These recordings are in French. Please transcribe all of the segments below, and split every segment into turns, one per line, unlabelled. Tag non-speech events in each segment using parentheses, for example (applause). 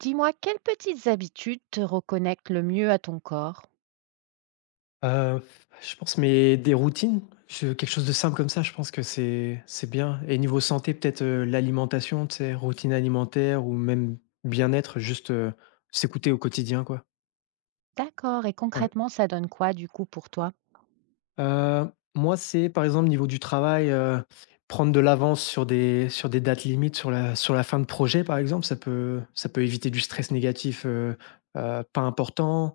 Dis-moi, quelles petites habitudes te reconnectent le mieux à ton corps?
Heu, je pense, mais des routines? Je quelque chose de simple comme ça, je pense que c'est bien et niveau santé, peut-être, l'alimentation, tu sais, routine alimentaire ou même bien-être, juste, s'écouter au quotidien, quoi.
D'accord, et
Ouais.
concrètement, ça donne quoi du coup pour toi?
Heu, Moi, c'est, par exemple, niveau du travail, prendre de l'avance sur des dates limites, sur la fin de projet, par exemple, ça peut éviter du stress négatif, pas important.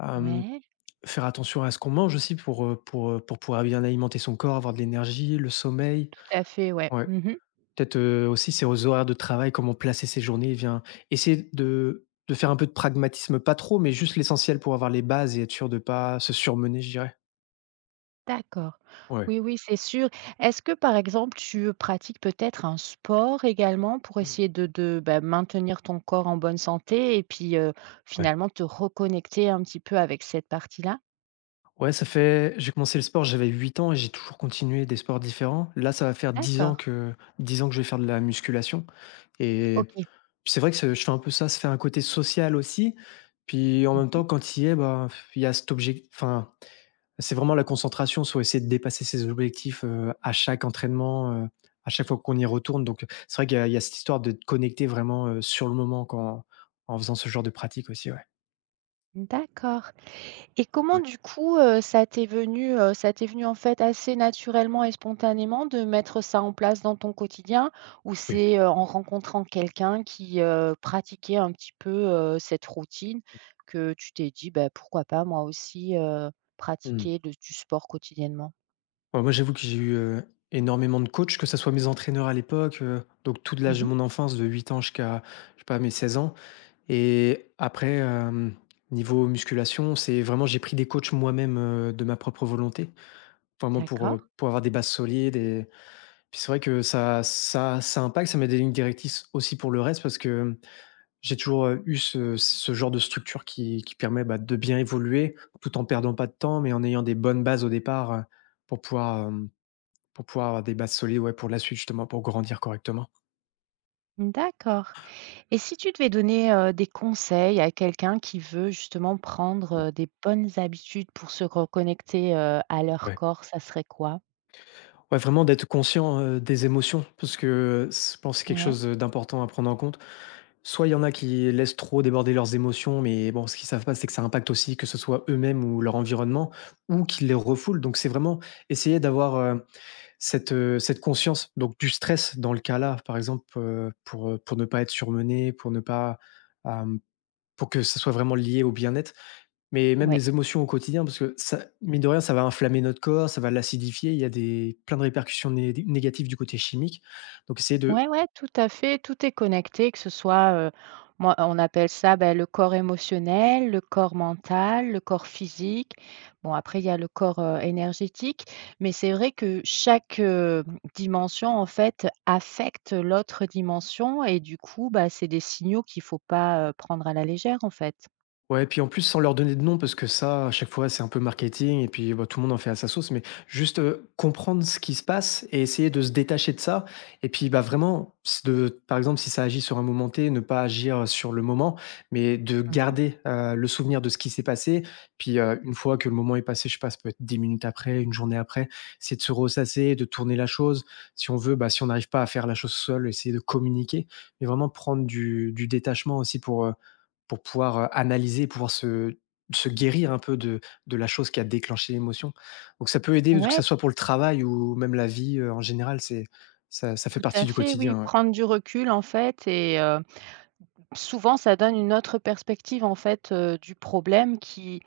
Hem
Ouais,
Faire attention à ce qu'on mange aussi pour pouvoir bien alimenter son corps, avoir de l'énergie, le sommeil.
tout à fait, ouais.
Ouais.
Mmh.
Peut-être, aussi c'est aux horaires de travail, comment placer ses journées, bien essayer de faire un peu de pragmatisme, pas trop, mais juste l'essentiel pour avoir les bases et être sûr de pas se surmener, je dirais.
D'accord.
Ouais.
Oui, oui, c'est sûr. Est-ce que, par exemple, tu pratiques peut-être un sport également pour
Mmh.
essayer bah, maintenir ton corps en bonne santé et puis
Ouais.
finalement te reconnecter un petit peu avec cette partie-là?
Ouais, ça fait j'ai commencé le sport, j'avais 8 ans et j'ai toujours continué des sports différents. Là, ça va faire dix
D'accord.
ans que dix ans que je vais faire de la musculation et
Ok.
puis c'est vrai que ce je fais un peu ça, ça fait un côté social aussi. Puis en même temps,
Mhm.
quand il y est, bah, il y a cet objectif. Enfin, c'est vraiment la concentration sur essayer de dépasser ses objectifs, à chaque entraînement, à chaque fois qu'on y retourne. Donc, c'est vrai qu'il y a cette histoire d'être connecter vraiment, sur le moment quand en faisant ce genre de pratique aussi, ouais.
D'accord. Et comment
Ouais,
du coup, ça t'est venu en fait assez naturellement et spontanément de mettre ça en place dans ton quotidien? Ou
oui.
c'est, en rencontrant quelqu'un qui, pratiquait un petit peu, cette routine que tu t'es dit: «Bah, pourquoi pas moi aussi,
Mmh mh.
pratiquer de du sport quotidiennement»?
Bah, moi, j'avoue que j'ai eu, énormément de coachs, que ça soit mes entraîneurs à l'époque, donc tout de l'âge de
Mmh.
mon enfance, de 8 ans jusqu'à, je sais pas, mes 16 ans. Et après, niveau musculation, c'est vraiment j'ai pris des coachs moi-même, de ma propre volonté, vraiment pour,
D'accord,
heu, pour avoir des bases solides et puis c'est vrai que ça impacte, ça met des lignes directrices aussi pour le reste parce que, j'ai toujours, eu ce genre de structure qui permet, bah, de bien évoluer tout en perdant pas de temps, mais en ayant des bonnes bases au départ, pour pouvoir, pour pouvoir avoir des bases solides, ouais, pour la suite justement, pour grandir correctement.
d'accord. Et si tu devais donner, des conseils à quelqu'un qui veut justement prendre, des bonnes habitudes pour se reconnecter, à leur
Ouais.
corps, ça serait quoi?
Ouais, vraiment d'être conscient, des émotions parce que, heu, je pense que c'est quelque
Ouais.
chose, d'important à prendre en compte. Soit il y en a qui laissent trop déborder leurs émotions, mais bon, ce qu'ils savent pas, c'est que ça impacte aussi que ce soit eux-mêmes ou leur environnement ou qu'ils les refoulent. Donc c'est vraiment essayer d'avoir, cette conscience donc du stress dans le cas-là, par exemple, pour ne pas être surmené, pour ne pas, hem, pour que ça soit vraiment lié au bien-être. Mais même
Ouais,
les émotions au quotidien, parce que ça mine de rien, ça va inflammer notre corps, ça va l'acidifier. Il y a des plein de répercussions né négatives du côté chimique. Donc essayer de.
ouais, tout à fait, tout est connecté, que ce soit, moi, on appelle ça, bah, le corps émotionnel, le corps mental, le corps physique. Bon, après, il y a le corps, énergétique, mais c'est vrai que chaque, dimension, en fait, affecte l'autre dimension et du coup, bah, c'est des signaux qu'il faut pas, prendre à la légère, en fait.
Ouais, puis en plus, sans leur donner de nom, parce que ça, à chaque fois, c'est un peu marketing, et puis bah, tout le monde en fait à sa sauce, mais juste comprendre ce qui se passe et essayer de se détacher de ça. Et puis, bah, vraiment, c'est de, par exemple, si ça agit sur un moment T, ne pas agir sur le moment, mais de
Mmh.
garder le souvenir de ce qui s'est passé. Puis, une fois que le moment est passé, je sais pas, ça peut être 10 minutes après, une journée après, c'est de se ressasser, de tourner la chose. Si on veut, bah, si on n'arrive pas à faire la chose seul, essayer de communiquer, mais vraiment prendre du détachement aussi pour pouvoir, analyser, pouvoir se guérir un peu de la chose qui a déclenché l'émotion. Donc ça peut aider, que
Ouais,
ça soit pour le travail ou même la vie, en général, c'est ça fait
tout
partie
à
du
fait, oui,
quotidien, ouais.
prendre du recul, en fait, et souvent, ça donne une autre perspective, en fait, du problème qui...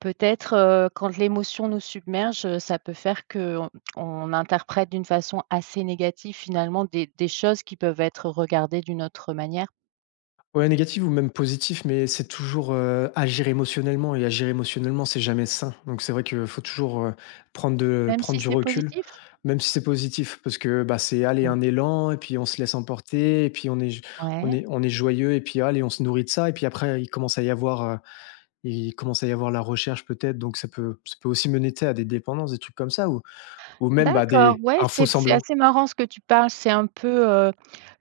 Peut-être, quand l'émotion nous submerge, ça peut faire que on interprète d'une façon assez négative, finalement, des choses qui peuvent être regardées d'une autre manière,
Ouais, négatif ou même positif, mais c'est toujours, agir émotionnellement et agir émotionnellement, c'est jamais sain. Donc c'est vrai qu'il faut toujours, prendre de
même
prendre
si
du
c'est
recul,
positif?
même si c'est positif parce que, bah, c'est aller
Mmh.
un élan et puis on se laisse emporter et puis on est on
Ouais.
est on est joyeux et puis allez, on se nourrit de ça et puis après il commence à y avoir, il commence à y avoir la recherche peut-être, donc ça peut aussi mener, tu sais, à des dépendances, des trucs comme ça ou même, bah,
D'accord,
des
ouais,
un faux
c'est
semblant.
assez marrant ce que tu parles. C'est un peu,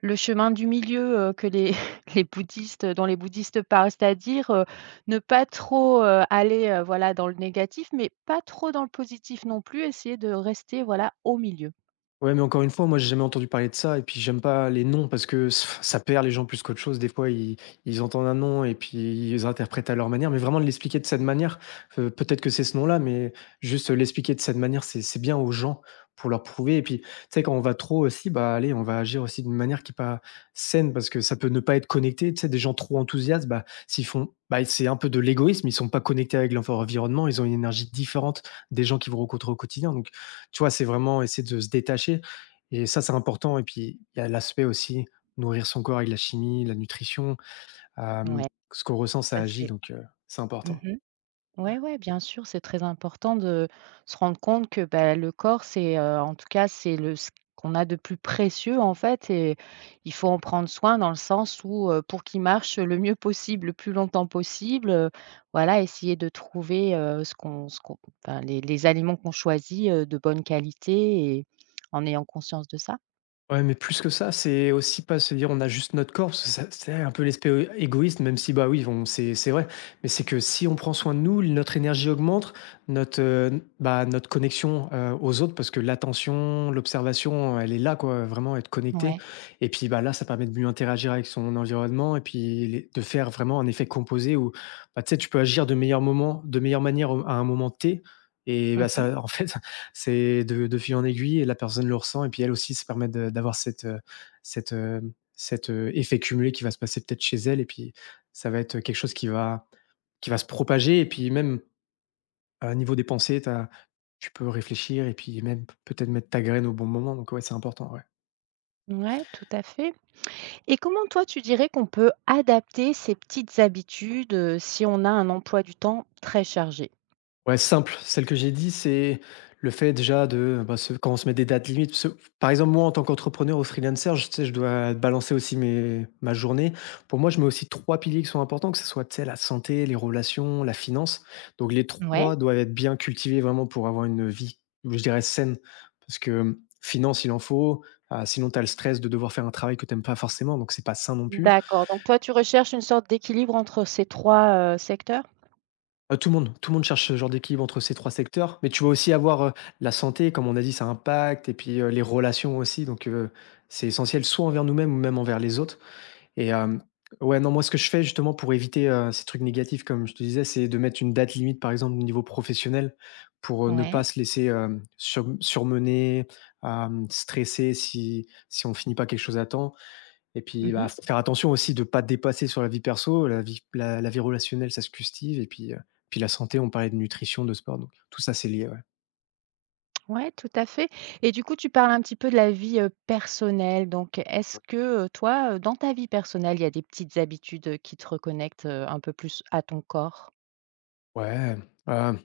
le chemin du milieu, que les (laughs) les bouddhistes parlent, c'est-à-dire, ne pas trop, aller, voilà, dans le négatif, mais pas trop dans le positif non plus, essayer de rester, voilà, au milieu.
Ouais, mais encore une fois, moi, j'ai jamais entendu parler de ça et puis j'aime pas les noms parce que ça perd les gens plus qu'autre chose. Des fois, ils entendent un nom et puis ils interprètent à leur manière, mais vraiment de l'expliquer de cette manière, peut-être que c'est ce nom-là, mais juste l'expliquer de cette manière, c'est bien aux gens pour leur prouver et puis, tu sais, quand on va trop aussi, bah, allez, on va agir aussi d'une manière qui est pas saine parce que ça peut ne pas être connecté. Tu sais, des gens trop enthousiastes, bah, s'ils font bah, c'est un peu de l'égoïsme, ils sont pas connectés avec l'environnement, ils ont une énergie différente des gens qui vont rencontrer au quotidien. Donc tu vois, c'est vraiment essayer de se détacher et ça, c'est important et puis il y a l'aspect aussi nourrir son corps avec la chimie, la nutrition, hem,
Ouais,
ce qu'on ressent,
ça
ça agit
c'est...
donc c'est important.
mmh. Ouais, ouais, bien sûr, c'est très important de se rendre compte que bah, le corps, c'est en tout cas, c'est le ce qu'on a de plus précieux en fait, et il faut en prendre soin dans le sens où pour qu'il marche le mieux possible, le plus longtemps possible, voilà, essayer de trouver ce enfin, les aliments qu'on choisit de bonne qualité et en ayant conscience de ça.
Ouais, mais plus que ça, c'est aussi pas se dire on a juste notre corps, parce que ça c'est un peu l'aspect, égoïste, même si, bah, oui, on c'est vrai. Mais c'est que si on prend soin de nous, notre énergie augmente, notre connexion, aux autres parce que l'attention, l'observation, elle est là quoi, vraiment être connecté.
Ouais.
Et puis, bah, là, ça permet de mieux interagir avec son environnement et puis les de faire vraiment un effet composé où, bah, tu sais, tu peux agir de meilleurs moments de meilleure manière au à un moment T et bah,
Mhm.
ça en fait (laughs) C'est de fil en aiguille et la personne le ressent et puis elle aussi se permet de d'avoir cette, heu, cet effet cumulé qui va se passer peut-être chez elle et puis ça va être quelque chose qui va se propager et puis même, niveau des pensées, tu peux réfléchir et puis même peut-être mettre ta graine au bon moment donc ouais, c'est important, ouais.
Ouais, tout à fait. Et comment toi, tu dirais qu'on peut adapter ces petites habitudes, si on a un emploi du temps très chargé?
Ouais, simple. Celle que j'ai dit, c'est le fait déjà de bah, quand on se met des dates limites, parce que, par exemple, moi, en tant qu'entrepreneur ou freelancer, je, tu sais, je dois balancer aussi ma journée. Pour moi, je mets aussi trois piliers qui sont importants, que ce soit tu sais, la santé, les relations, la finance. Donc, les
Ouais.
trois doivent être bien cultivés vraiment pour avoir une vie, je dirais, saine. Parce que finance, il en faut. Ah, sinon, tu as le stress de devoir faire un travail que tu n'aimes pas forcément. Donc, c'est pas sain non plus.
D'accord, donc toi, tu recherches une sorte d'équilibre entre ces 3 secteurs?
Tout le monde cherche ce genre d'équilibre entre ces 3 secteurs, mais tu vas aussi avoir, la santé, comme on a dit, ça impacte et puis, les relations aussi, donc c'est essentiel soit envers nous-mêmes ou même envers les autres et ouais, non, moi, ce que je fais justement pour éviter, ces trucs négatifs, comme je te disais, c'est de mettre une date limite, par exemple, au niveau professionnel pour, ne pas
Ouais.
se laisser, surmener, stresser si on finit pas quelque chose à temps. Et puis, bah,
Mmh.
faut faire attention aussi de pas dépasser sur la vie perso, la vie relationnelle, ça se cultive et puis, puis la santé, on parlait de nutrition, de sport, donc tout ça, c'est lié, ouais.
Ouais, tout à fait, et du coup, tu parles un petit peu de la vie, personnelle, donc est-ce que, toi, dans ta vie personnelle, il y a des petites habitudes, qui te reconnectent, un peu plus à ton corps?
Ouais, hem,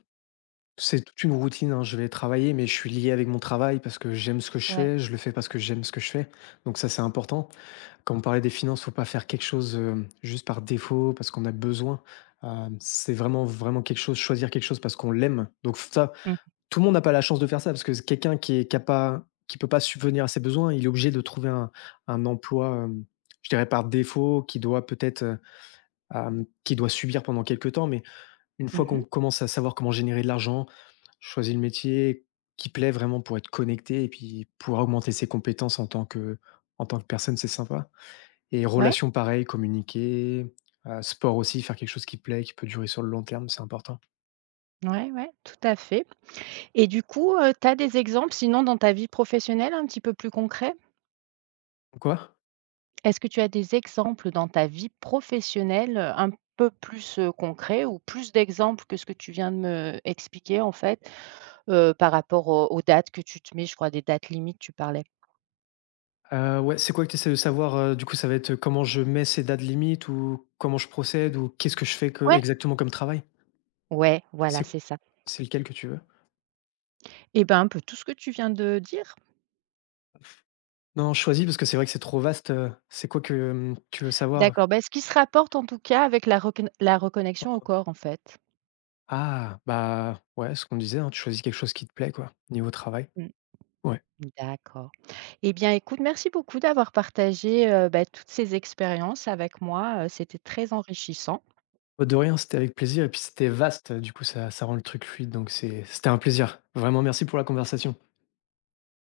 c'est toute une routine, hein. Je vais travailler, mais je suis lié avec mon travail parce que j'aime ce que je
Ouais.
fais, je le fais parce que j'aime ce que je fais, donc ça, c'est important. Quand on parlait des finances, faut pas faire quelque chose, juste par défaut, parce qu'on a besoin. C'est vraiment, vraiment quelque chose choisir quelque chose parce qu'on l'aime, donc ça,
Mmh.
tout le monde n'a pas la chance de faire ça parce que quelqu'un qui est capable, qui peut pas subvenir à ses besoins, il est obligé de trouver un emploi, je dirais par défaut, qui doit peut-être, qu'il doit subir pendant quelque temps. Mais une fois qu'on
Mmh.
commence à savoir comment générer de l'argent, choisir le métier qui plaît vraiment pour être connecté et puis pouvoir augmenter ses compétences en tant que personne, c'est sympa. Et
Ouais.
relations pareil, communiquer, sport aussi, faire quelque chose qui plaît, qui peut durer sur le long terme, c'est important.
Ouais, ouais, tout à fait. Et du coup, tu as des exemples sinon dans ta vie professionnelle un petit peu plus concrets?
Quoi?
Est-ce que tu as des exemples dans ta vie professionnelle, un peu plus, concrets, ou plus d'exemples que ce que tu viens de me expliquer en fait, par rapport aux dates que tu te mets, je crois, des dates limites tu parlais?
Ouais, c'est quoi que tu essaies de savoir, du coup, ça va être, comment je mets ces dates limites ou comment je procède ou qu'est-ce que je fais que
Ouais,
exactement comme travail?
ouais, voilà
C'est
c'est ça.
c'est lequel que tu veux?
Et ben, un peu tout ce que tu viens de dire.
Non, choisis parce que c'est vrai que c'est trop vaste, c'est quoi que, tu veux savoir?
D'accord, ben ce qui se rapporte en tout cas avec la reconnexion au corps en fait?
Ah, bah, ouais, ce qu'on disait, hein, tu choisis quelque chose qui te plaît, quoi, niveau travail.
Mmh,
Ouais.
d'accord. Eh bien, écoute, merci beaucoup d'avoir partagé, bah, toutes ces expériences avec moi, c'était très enrichissant.
Bah, de rien, c'était avec plaisir et puis c'était vaste, du coup, ça rend le truc fluide donc c'était un plaisir. Vraiment merci pour la conversation.